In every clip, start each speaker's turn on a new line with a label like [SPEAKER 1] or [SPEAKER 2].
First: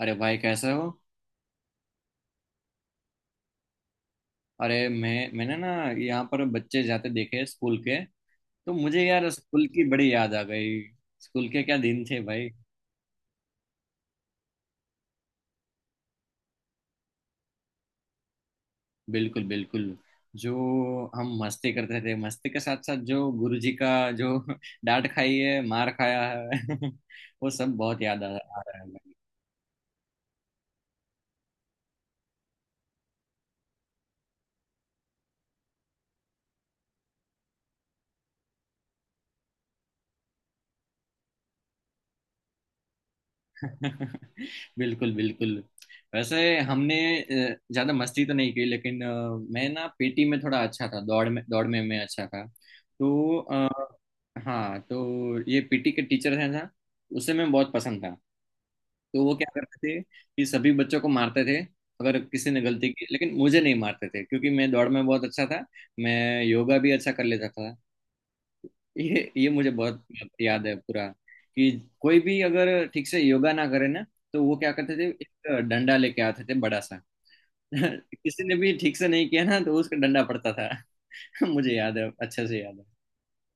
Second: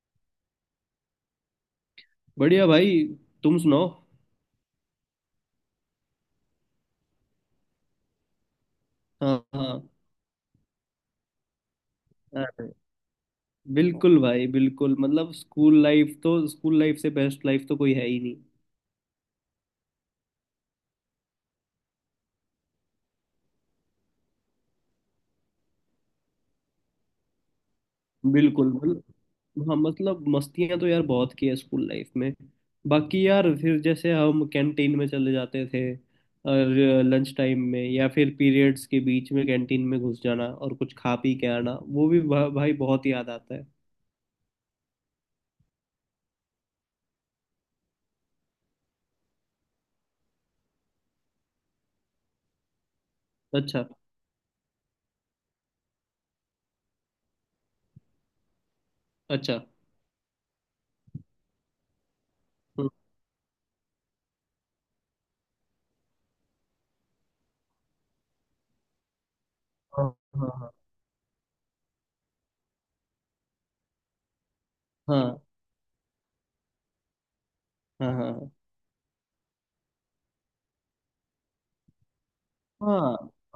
[SPEAKER 1] अरे भाई, कैसे हो?
[SPEAKER 2] बढ़िया भाई। तुम सुनाओ।
[SPEAKER 1] अरे मैं मैंने ना यहाँ पर बच्चे जाते देखे स्कूल के, तो मुझे यार
[SPEAKER 2] हाँ,
[SPEAKER 1] स्कूल की
[SPEAKER 2] हाँ।
[SPEAKER 1] बड़ी याद आ गई। स्कूल के क्या दिन थे भाई।
[SPEAKER 2] अरे, बिल्कुल भाई बिल्कुल, मतलब स्कूल लाइफ तो, स्कूल लाइफ से बेस्ट लाइफ तो कोई है ही नहीं।
[SPEAKER 1] बिल्कुल बिल्कुल। जो हम मस्ती करते थे, मस्ती के साथ साथ जो गुरुजी का, जो डांट खाई है, मार खाया है वो सब बहुत याद आ आ
[SPEAKER 2] बिल्कुल,
[SPEAKER 1] रहा है।
[SPEAKER 2] मतलब, हाँ, मतलब मस्तियां तो यार बहुत की है स्कूल लाइफ में। बाकी यार फिर जैसे हम कैंटीन में चले जाते थे, और लंच टाइम में या फिर पीरियड्स के बीच में कैंटीन में घुस जाना और कुछ खा पी के आना वो भी भाई बहुत याद आता है।
[SPEAKER 1] बिल्कुल बिल्कुल। वैसे हमने ज्यादा मस्ती तो नहीं की, लेकिन मैं ना पीटी में थोड़ा अच्छा था, दौड़ में मैं अच्छा था, तो
[SPEAKER 2] अच्छा।
[SPEAKER 1] हाँ। तो ये पीटी के टीचर हैं ना, उसे मैं बहुत पसंद था। तो वो क्या
[SPEAKER 2] अच्छा।
[SPEAKER 1] करते थे कि सभी बच्चों को मारते थे अगर किसी ने गलती
[SPEAKER 2] हम्म,
[SPEAKER 1] की, लेकिन मुझे नहीं मारते थे क्योंकि मैं दौड़ में बहुत अच्छा था। मैं योगा भी अच्छा कर लेता था। ये मुझे बहुत
[SPEAKER 2] हाँ,
[SPEAKER 1] याद
[SPEAKER 2] हाँ,
[SPEAKER 1] है पूरा, कि कोई भी अगर ठीक से योगा ना करे ना, तो वो क्या करते थे,
[SPEAKER 2] हाँ,
[SPEAKER 1] एक डंडा लेके आते थे बड़ा सा।
[SPEAKER 2] हाँ, हाँ,
[SPEAKER 1] किसी
[SPEAKER 2] हाँ,
[SPEAKER 1] ने भी ठीक से नहीं किया ना तो उसका डंडा पड़ता था। मुझे याद है, अच्छे से याद है।
[SPEAKER 2] हाँ,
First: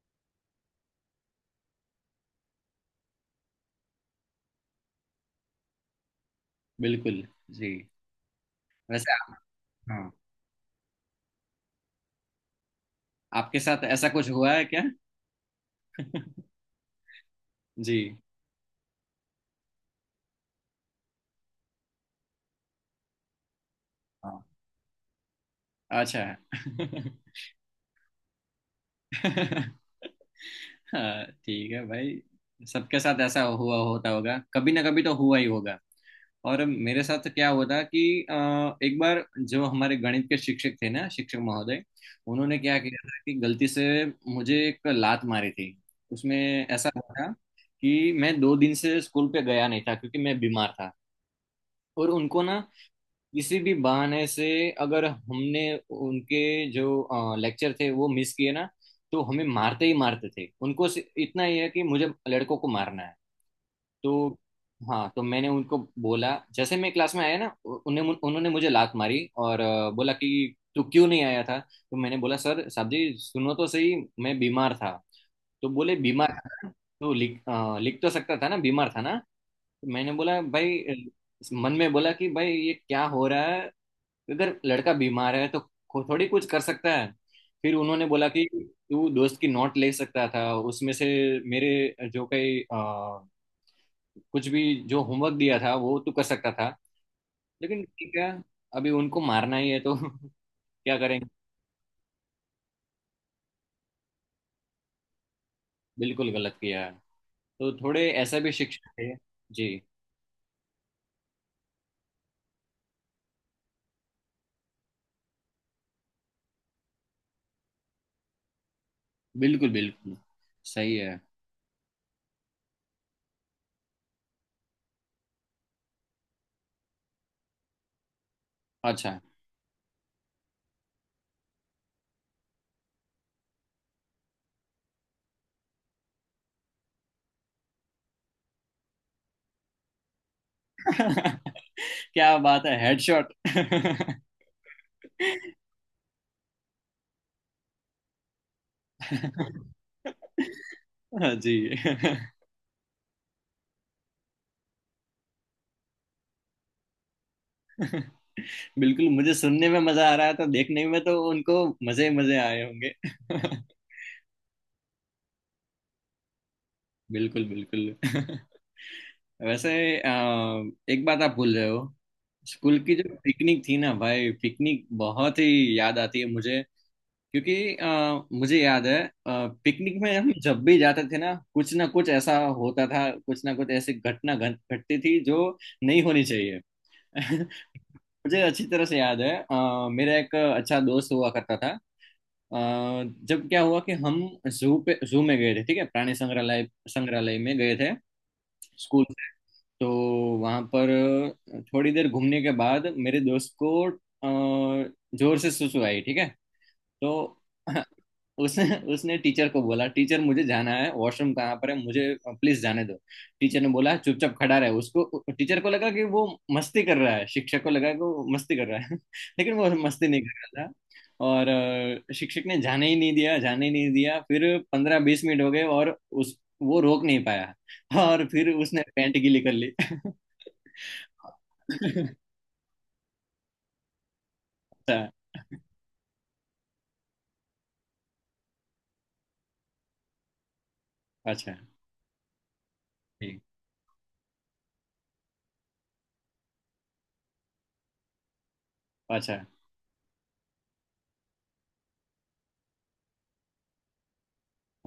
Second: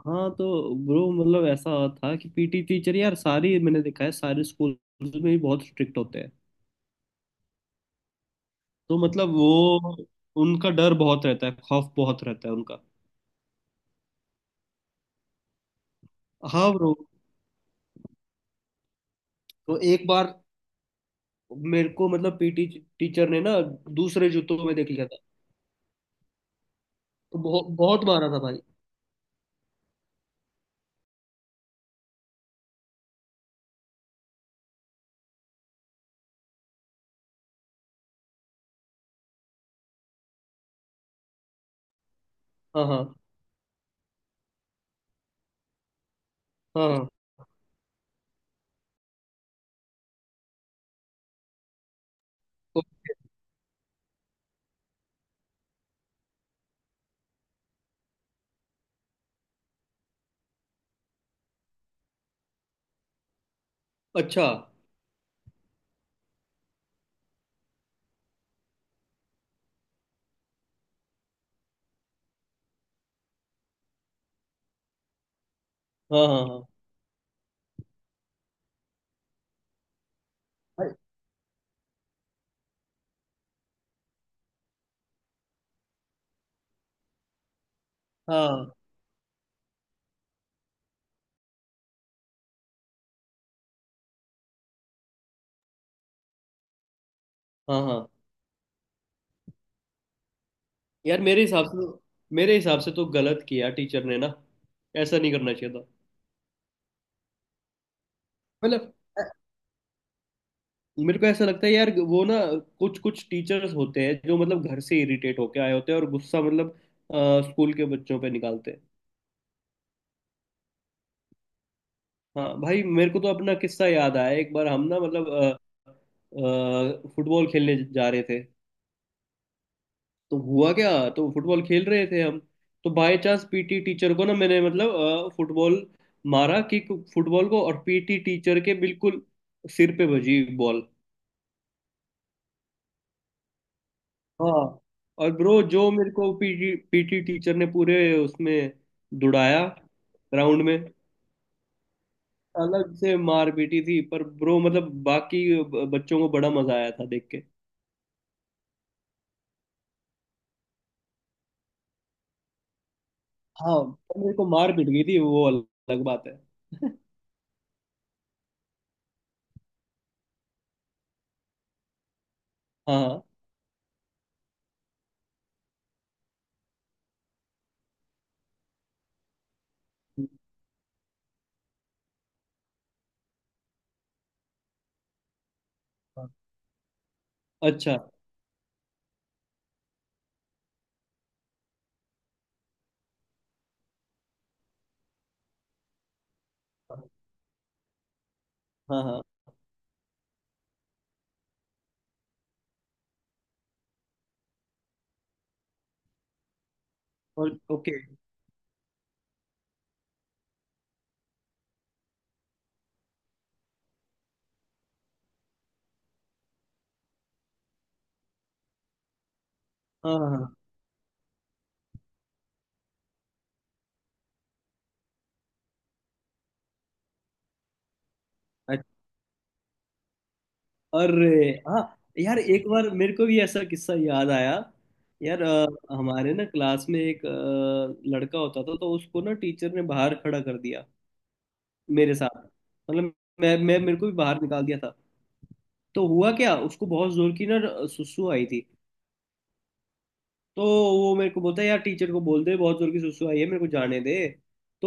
[SPEAKER 2] हाँ। तो ब्रो मतलब ऐसा था कि पीटी टीचर यार, सारी मैंने देखा है, सारे स्कूल में ही बहुत स्ट्रिक्ट होते हैं।
[SPEAKER 1] बिल्कुल जी।
[SPEAKER 2] तो
[SPEAKER 1] वैसे
[SPEAKER 2] मतलब
[SPEAKER 1] आप-
[SPEAKER 2] वो,
[SPEAKER 1] हाँ,
[SPEAKER 2] उनका डर बहुत रहता है, खौफ बहुत रहता है उनका।
[SPEAKER 1] आपके साथ ऐसा कुछ हुआ है क्या?
[SPEAKER 2] हाँ ब्रो,
[SPEAKER 1] जी।
[SPEAKER 2] तो एक बार मेरे को मतलब पीटी टीचर ने ना दूसरे
[SPEAKER 1] हाँ,
[SPEAKER 2] जूतों में देख लिया था।
[SPEAKER 1] अच्छा।
[SPEAKER 2] तो बहुत बहुत मारा था भाई।
[SPEAKER 1] हाँ ठीक है भाई, सबके साथ ऐसा हुआ होता होगा, कभी ना कभी तो हुआ ही होगा। और मेरे साथ क्या हुआ था कि अ, एक बार जो हमारे गणित के शिक्षक थे ना, शिक्षक महोदय, उन्होंने क्या
[SPEAKER 2] हाँ, हाँ।
[SPEAKER 1] किया था कि गलती से मुझे एक लात मारी थी। उसमें
[SPEAKER 2] हाँ,
[SPEAKER 1] ऐसा
[SPEAKER 2] हाँ।
[SPEAKER 1] हुआ था कि मैं 2 दिन से स्कूल पे गया नहीं था क्योंकि मैं बीमार था, और उनको ना
[SPEAKER 2] तो-
[SPEAKER 1] किसी भी बहाने से अगर हमने उनके जो लेक्चर थे वो मिस किए ना, तो हमें मारते ही मारते थे। उनको इतना ही है कि मुझे लड़कों को मारना है। तो
[SPEAKER 2] अच्छा।
[SPEAKER 1] हाँ, तो मैंने उनको बोला, जैसे मैं क्लास में आया ना उ- उन्हें उन्होंने मुझे लात मारी और बोला कि तू क्यों नहीं आया था। तो मैंने बोला, सर साहब जी, सुनो तो सही, मैं बीमार था। तो बोले
[SPEAKER 2] हाँ,
[SPEAKER 1] बीमार
[SPEAKER 2] हाँ,
[SPEAKER 1] था
[SPEAKER 2] हाँ।
[SPEAKER 1] ना? तो लिख, लिख तो सकता था ना, बीमार था ना। तो मैंने बोला भाई,
[SPEAKER 2] भाई,
[SPEAKER 1] मन में बोला कि भाई ये क्या हो रहा है, अगर लड़का बीमार है तो थोड़ी कुछ कर सकता है। फिर उन्होंने बोला कि
[SPEAKER 2] हाँ,
[SPEAKER 1] तू दोस्त की नोट ले सकता था, उसमें से मेरे जो कई कुछ भी जो होमवर्क दिया था वो तो कर सकता था,
[SPEAKER 2] हाँ,
[SPEAKER 1] लेकिन
[SPEAKER 2] हाँ।
[SPEAKER 1] ठीक है, अभी उनको मारना ही है तो क्या
[SPEAKER 2] यार
[SPEAKER 1] करेंगे।
[SPEAKER 2] मेरे हिसाब से तो गलत किया टीचर ने ना, ऐसा नहीं करना चाहिए था।
[SPEAKER 1] बिल्कुल गलत किया है। तो थोड़े ऐसा भी शिक्षक
[SPEAKER 2] मतलब
[SPEAKER 1] है। जी
[SPEAKER 2] मेरे को ऐसा लगता है यार, वो ना कुछ कुछ टीचर्स होते हैं जो मतलब घर से इरिटेट होके आए होते हैं और गुस्सा मतलब स्कूल के बच्चों पे निकालते हैं।
[SPEAKER 1] बिल्कुल बिल्कुल, सही है।
[SPEAKER 2] हाँ भाई, मेरे को तो अपना किस्सा याद आया। एक बार हम ना मतलब फुटबॉल खेलने जा रहे थे।
[SPEAKER 1] अच्छा।
[SPEAKER 2] तो हुआ क्या, तो फुटबॉल खेल रहे थे हम। तो बाय चांस पीटी टीचर को ना मैंने मतलब फुटबॉल मारा कि, फुटबॉल को, और पीटी टीचर के बिल्कुल सिर पे बजी बॉल।
[SPEAKER 1] क्या बात है, हेडशॉट।
[SPEAKER 2] हाँ। और ब्रो जो मेरे को पीटी पीटी टीचर ने पूरे उसमें दुड़ाया ग्राउंड में।
[SPEAKER 1] जी।
[SPEAKER 2] अलग से मार पीटी थी, पर ब्रो मतलब बाकी बच्चों को बड़ा मजा आया था देख के।
[SPEAKER 1] बिल्कुल, मुझे सुनने में मजा आ रहा है तो देखने में तो उनको मजे मजे आए होंगे।
[SPEAKER 2] हाँ, पर मेरे को मार पीट गई थी वो अलग बात है।
[SPEAKER 1] बिल्कुल बिल्कुल। वैसे अ, एक बात आप भूल रहे हो, स्कूल की जो
[SPEAKER 2] हाँ,
[SPEAKER 1] पिकनिक थी ना भाई, पिकनिक बहुत ही याद आती है मुझे, क्योंकि मुझे याद है, पिकनिक में हम जब भी जाते थे ना, कुछ ना कुछ ऐसा होता था, कुछ ना कुछ ऐसी घटना घट घटती थी जो नहीं होनी
[SPEAKER 2] हाँ।
[SPEAKER 1] चाहिए।
[SPEAKER 2] अच्छा।
[SPEAKER 1] मुझे अच्छी तरह से याद है, मेरा एक अच्छा दोस्त हुआ करता था, जब क्या हुआ कि हम जू में गए थे, ठीक है, प्राणी संग्रहालय संग्रहालय में गए थे
[SPEAKER 2] हाँ,
[SPEAKER 1] स्कूल
[SPEAKER 2] हाँ।
[SPEAKER 1] से। तो वहां पर थोड़ी देर घूमने के बाद मेरे दोस्त को जोर से सुसु आई, ठीक है। तो
[SPEAKER 2] और ओके।
[SPEAKER 1] उसने उसने टीचर को बोला, टीचर मुझे जाना है, वॉशरूम कहाँ पर है, मुझे प्लीज जाने दो। टीचर ने बोला चुपचाप खड़ा रहे, उसको टीचर को लगा कि वो मस्ती कर रहा है, शिक्षक को लगा कि वो मस्ती कर रहा है, लेकिन वो मस्ती
[SPEAKER 2] हाँ,
[SPEAKER 1] नहीं कर
[SPEAKER 2] हाँ,
[SPEAKER 1] रहा था। और शिक्षक ने जाने ही नहीं दिया, जाने ही नहीं दिया। फिर 15-20 मिनट हो गए, और उस वो रोक नहीं पाया, और फिर
[SPEAKER 2] हाँ।
[SPEAKER 1] उसने पैंट गीली कर ली।
[SPEAKER 2] अरे, हाँ। यार एक बार मेरे को भी ऐसा किस्सा याद आया।
[SPEAKER 1] अच्छा।
[SPEAKER 2] यार हमारे ना क्लास में एक लड़का होता था, तो उसको ना टीचर ने बाहर खड़ा कर दिया
[SPEAKER 1] अच्छा,
[SPEAKER 2] मेरे साथ, मतलब
[SPEAKER 1] ठीक।
[SPEAKER 2] मैं मेरे को भी बाहर निकाल दिया था। तो हुआ क्या, उसको बहुत जोर की ना सुसु आई थी।
[SPEAKER 1] अच्छा।
[SPEAKER 2] तो वो मेरे को बोलता है, यार टीचर को बोल दे, बहुत जोर की सुसु आई है मेरे को, जाने दे।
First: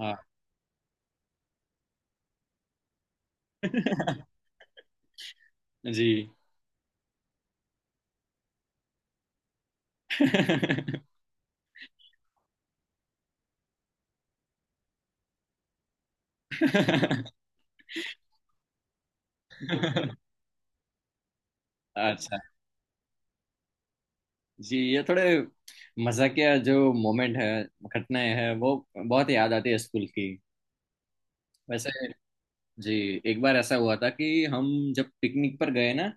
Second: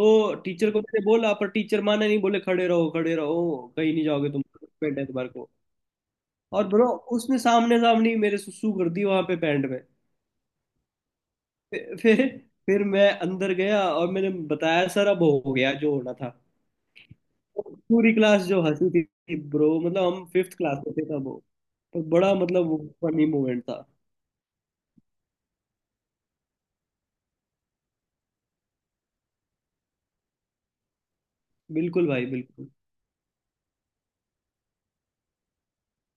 [SPEAKER 1] हाँ।
[SPEAKER 2] टीचर को मैंने बोला, पर टीचर माने नहीं, बोले खड़े रहो, खड़े रहो, कहीं नहीं जाओगे तुम। पेट है तुम्हारे को।
[SPEAKER 1] जी।
[SPEAKER 2] और ब्रो, उसने सामने सामने ही मेरे सुसु कर दी वहां पे पैंट। फिर फिर फिर मैं अंदर गया और मैंने बताया सर, अब हो गया जो होना था। पूरी क्लास जो हंसी थी ब्रो, मतलब हम फिफ्थ क्लास में थे तब वो। तो बड़ा
[SPEAKER 1] अच्छा।
[SPEAKER 2] मतलब वो फनी मोमेंट था।
[SPEAKER 1] जी, ये थोड़े मजाकिया जो मोमेंट है, घटनाएं हैं, वो बहुत याद आती है स्कूल की। वैसे
[SPEAKER 2] बिल्कुल भाई बिल्कुल।
[SPEAKER 1] जी, एक बार ऐसा हुआ था कि हम जब पिकनिक पर गए ना,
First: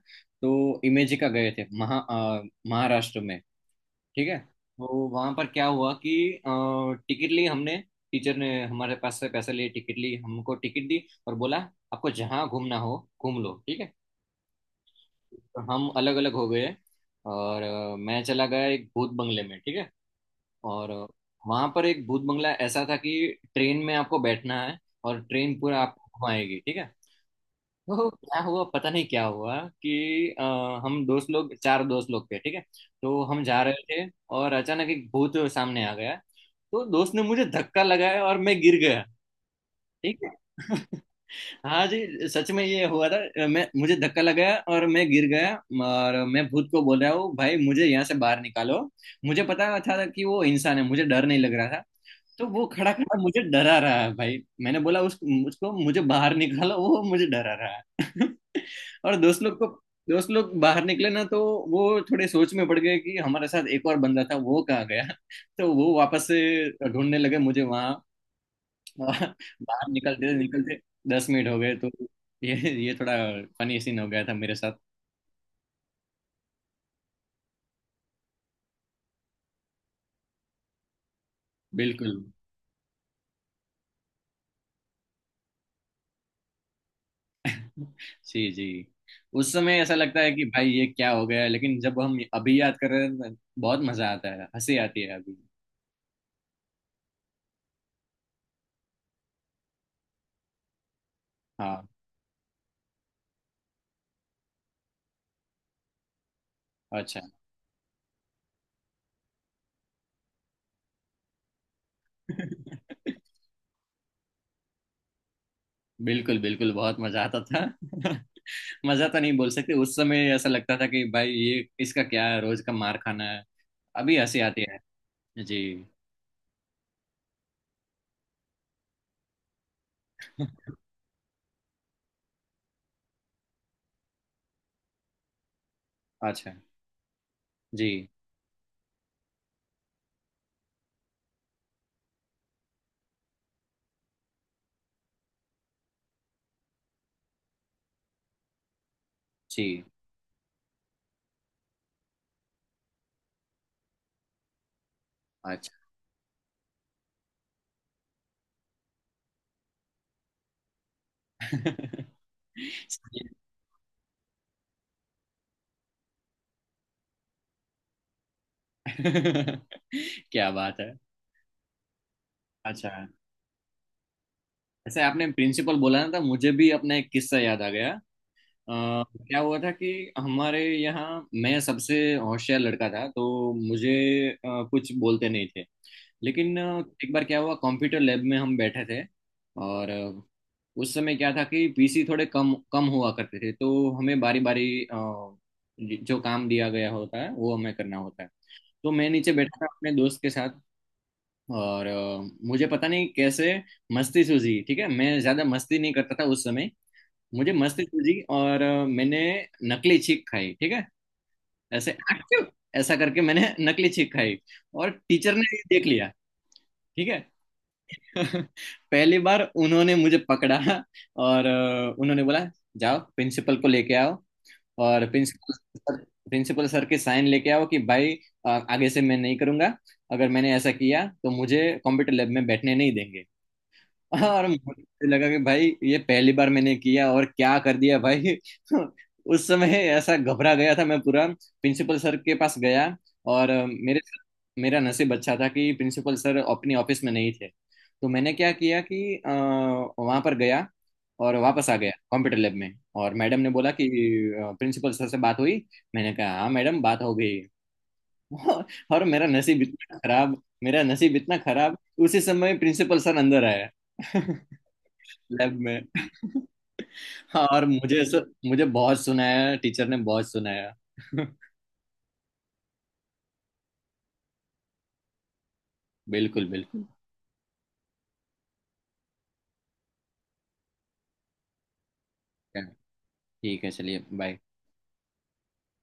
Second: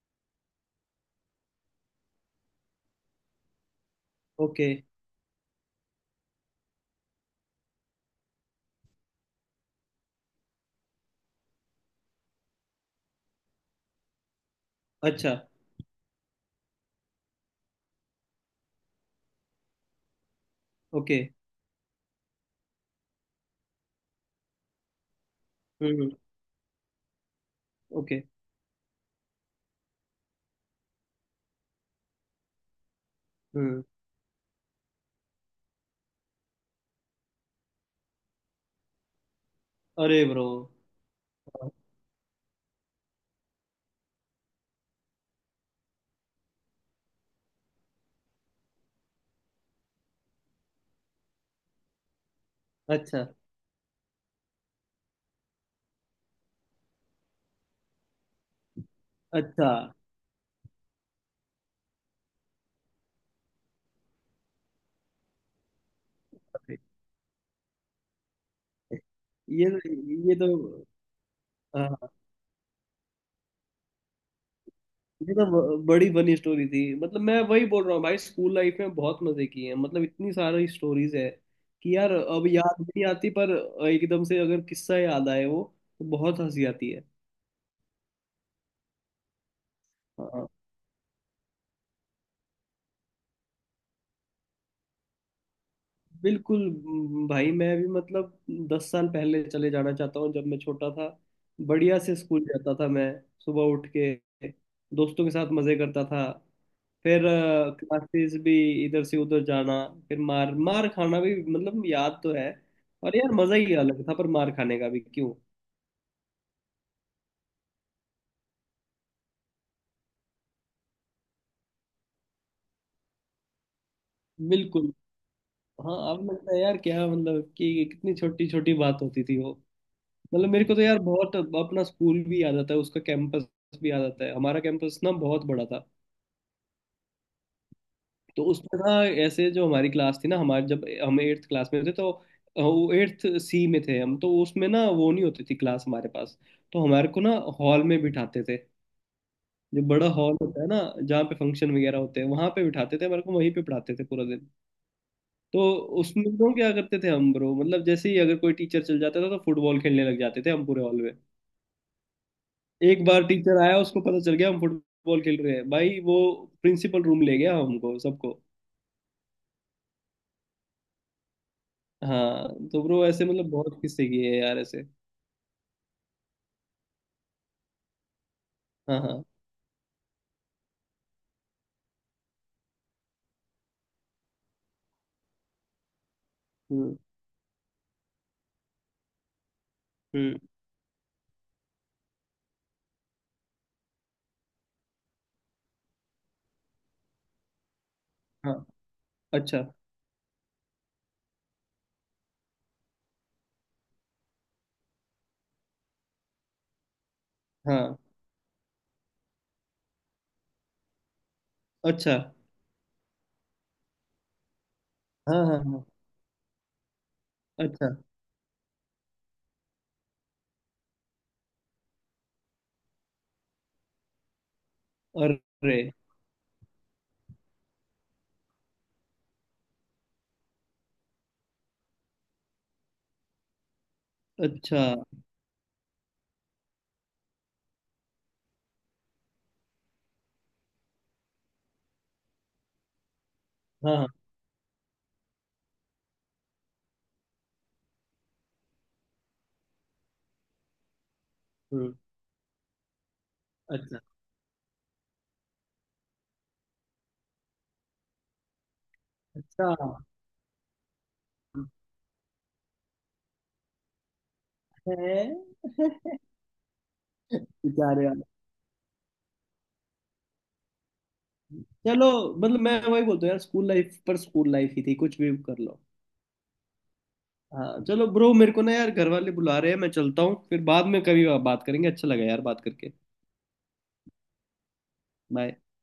[SPEAKER 1] तो इमेजिका गए थे, महाराष्ट्र में, ठीक है।
[SPEAKER 2] ओके।
[SPEAKER 1] तो वहां पर क्या हुआ कि टिकट ली हमने, टीचर ने हमारे पास से पैसे लिए, टिकट ली, हमको टिकट दी और बोला आपको जहाँ घूमना हो घूम लो, ठीक है।
[SPEAKER 2] अच्छा।
[SPEAKER 1] हम अलग अलग हो गए, और मैं चला गया एक भूत बंगले में, ठीक है। और
[SPEAKER 2] ओके।
[SPEAKER 1] वहां पर एक भूत बंगला ऐसा था कि ट्रेन में आपको बैठना है, और ट्रेन पूरा आपको
[SPEAKER 2] हम्म।
[SPEAKER 1] घुमाएगी, ठीक है। तो
[SPEAKER 2] ओके।
[SPEAKER 1] क्या हुआ पता नहीं क्या हुआ कि अ, हम दोस्त लोग चार दोस्त लोग थे, ठीक है। तो हम जा
[SPEAKER 2] हम्म।
[SPEAKER 1] रहे थे, और अचानक एक भूत सामने आ गया, तो दोस्त ने मुझे धक्का लगाया और मैं गिर गया, ठीक
[SPEAKER 2] अरे
[SPEAKER 1] है।
[SPEAKER 2] ब्रो।
[SPEAKER 1] हाँ जी, सच में ये हुआ था, मैं मुझे धक्का लगाया और मैं गिर गया, और मैं भूत को बोल रहा हूँ भाई, मुझे यहाँ से बाहर निकालो। मुझे पता था कि वो इंसान है, मुझे डर नहीं लग रहा था। तो वो खड़ा खड़ा
[SPEAKER 2] अच्छा।
[SPEAKER 1] मुझे डरा रहा है भाई, मैंने बोला उस उसको मुझे बाहर निकालो, वो मुझे डरा रहा है। और
[SPEAKER 2] अच्छा।
[SPEAKER 1] दोस्त लोग बाहर निकले ना तो वो थोड़े सोच में पड़ गए कि हमारे साथ एक और बंदा था, वो कहाँ गया। तो वो वापस से
[SPEAKER 2] अरे,
[SPEAKER 1] ढूंढने लगे मुझे वहां। हाँ,
[SPEAKER 2] ये तो,
[SPEAKER 1] बाहर निकलते
[SPEAKER 2] ये तो
[SPEAKER 1] निकलते 10 मिनट हो गए तो
[SPEAKER 2] हाँ,
[SPEAKER 1] ये ये थोड़ा फनी सीन हो गया था मेरे साथ।
[SPEAKER 2] ये तो बड़ी फनी स्टोरी थी। मतलब मैं वही बोल रहा हूँ भाई, स्कूल लाइफ में बहुत मजे किए हैं, मतलब इतनी सारी स्टोरीज है कि यार
[SPEAKER 1] बिल्कुल
[SPEAKER 2] अब याद नहीं आती, पर एकदम से अगर किस्सा याद आए वो तो बहुत हंसी आती है।
[SPEAKER 1] जी। जी, उस समय ऐसा लगता है कि
[SPEAKER 2] हाँ,
[SPEAKER 1] भाई ये क्या हो गया, लेकिन जब हम अभी याद कर रहे हैं तो बहुत मजा आता है, हंसी आती है अभी।
[SPEAKER 2] बिल्कुल। भाई, मैं भी मतलब 10 साल पहले चले जाना चाहता हूँ जब मैं छोटा था।
[SPEAKER 1] हाँ,
[SPEAKER 2] बढ़िया से स्कूल जाता था मैं, सुबह उठ के दोस्तों के साथ मजे करता था।
[SPEAKER 1] अच्छा।
[SPEAKER 2] फिर क्लासेस भी, इधर से उधर जाना, फिर मार मार खाना भी, मतलब याद तो है। और यार मजा ही अलग था, पर मार खाने का भी, क्यों।
[SPEAKER 1] बिल्कुल बिल्कुल, बहुत मजा आता था। मजा तो नहीं बोल सकते, उस समय ऐसा लगता था कि भाई ये इसका क्या है, रोज का मार खाना है। अभी हंसी आती है।
[SPEAKER 2] बिल्कुल।
[SPEAKER 1] जी।
[SPEAKER 2] हाँ, अब लगता है यार क्या, मतलब कि कितनी छोटी छोटी बात होती थी वो। मतलब मेरे को तो यार बहुत अपना स्कूल भी याद आता है, उसका कैंपस भी याद आता है। हमारा कैंपस ना बहुत बड़ा था।
[SPEAKER 1] अच्छा। जी
[SPEAKER 2] तो उसमें ना, ऐसे जो हमारी क्लास थी ना, हमारे जब हम एट्थ क्लास में थे तो वो एट्थ सी में थे हम, तो उसमें ना वो नहीं होती थी क्लास हमारे पास। तो हमारे को ना हॉल में बिठाते थे। जो
[SPEAKER 1] जी।
[SPEAKER 2] बड़ा हॉल होता है ना, जहाँ पे फंक्शन वगैरह होते हैं, वहां पे बिठाते थे मेरे को, वहीं पे पढ़ाते थे पूरा दिन। तो उसमें तो क्या करते थे हम ब्रो, मतलब जैसे ही अगर कोई टीचर चल जाता था तो फुटबॉल खेलने लग जाते थे हम पूरे हॉल में।
[SPEAKER 1] अच्छा।
[SPEAKER 2] एक बार टीचर आया, उसको पता चल गया हम फुटबॉल खेल रहे हैं भाई, वो प्रिंसिपल रूम ले गया हमको सबको।
[SPEAKER 1] क्या बात है।
[SPEAKER 2] हाँ तो
[SPEAKER 1] अच्छा,
[SPEAKER 2] ब्रो ऐसे मतलब बहुत किस्से किए हैं यार ऐसे।
[SPEAKER 1] ऐसे आपने प्रिंसिपल बोला ना था, मुझे भी अपना एक किस्सा याद आ गया।
[SPEAKER 2] हाँ, हाँ।
[SPEAKER 1] क्या हुआ था कि हमारे यहाँ मैं सबसे होशियार लड़का था, तो मुझे कुछ बोलते नहीं थे। लेकिन
[SPEAKER 2] हम्म।
[SPEAKER 1] एक बार क्या हुआ, कंप्यूटर लैब में हम बैठे थे, और
[SPEAKER 2] हम्म।
[SPEAKER 1] उस समय क्या था कि पीसी थोड़े कम कम हुआ करते थे, तो हमें बारी बारी जो काम दिया गया होता है वो हमें करना होता है।
[SPEAKER 2] हाँ।
[SPEAKER 1] तो मैं नीचे
[SPEAKER 2] अच्छा।
[SPEAKER 1] बैठा था अपने दोस्त के साथ, और मुझे पता नहीं कैसे मस्ती सूझी, ठीक है, मैं ज्यादा मस्ती नहीं करता था उस समय। मुझे मस्ती
[SPEAKER 2] हाँ।
[SPEAKER 1] सूझी और मैंने नकली छींक खाई, ठीक है, ऐसे
[SPEAKER 2] अच्छा।
[SPEAKER 1] "आक्यू!" ऐसा करके मैंने नकली छींक खाई, और टीचर ने
[SPEAKER 2] हाँ, हाँ,
[SPEAKER 1] ये
[SPEAKER 2] हाँ।
[SPEAKER 1] देख लिया, ठीक है।
[SPEAKER 2] अच्छा।
[SPEAKER 1] पहली बार उन्होंने मुझे पकड़ा, और उन्होंने बोला जाओ प्रिंसिपल को लेके आओ, और
[SPEAKER 2] अरे।
[SPEAKER 1] सर प्रिंसिपल सर के साइन लेके आओ कि भाई आगे से मैं नहीं करूंगा, अगर मैंने ऐसा किया तो मुझे कंप्यूटर लैब में बैठने नहीं देंगे। और
[SPEAKER 2] अच्छा।
[SPEAKER 1] मुझे लगा कि भाई ये पहली बार मैंने किया और क्या कर दिया भाई। उस समय ऐसा घबरा गया था मैं पूरा, प्रिंसिपल सर के पास गया, और अ,
[SPEAKER 2] हाँ,
[SPEAKER 1] मेरे
[SPEAKER 2] हाँ।
[SPEAKER 1] मेरा नसीब अच्छा था कि प्रिंसिपल सर अपनी ऑफिस में नहीं थे। तो मैंने क्या किया कि वहां पर गया और वापस आ गया
[SPEAKER 2] हम्म।
[SPEAKER 1] कंप्यूटर लैब में। और मैडम ने बोला कि
[SPEAKER 2] अच्छा।
[SPEAKER 1] प्रिंसिपल सर से बात हुई, मैंने कहा हाँ मैडम, बात हो गई। और मेरा नसीब
[SPEAKER 2] अच्छा।
[SPEAKER 1] इतना खराब, मेरा नसीब इतना खराब, उसी समय प्रिंसिपल सर अंदर आया
[SPEAKER 2] है।
[SPEAKER 1] लैब में। हाँ, और
[SPEAKER 2] बेचारे यार।
[SPEAKER 1] मुझे बहुत सुनाया, टीचर ने बहुत सुनाया।
[SPEAKER 2] चलो, मतलब मैं वही बोलता हूँ यार, स्कूल लाइफ पर स्कूल लाइफ ही थी, कुछ भी कर लो।
[SPEAKER 1] बिल्कुल बिल्कुल।
[SPEAKER 2] हाँ चलो ब्रो, मेरे को ना यार घर वाले बुला रहे हैं, मैं चलता हूँ, फिर बाद में कभी बात करेंगे। अच्छा लगा यार बात करके।
[SPEAKER 1] ठीक है, चलिए, बाय।
[SPEAKER 2] बाय।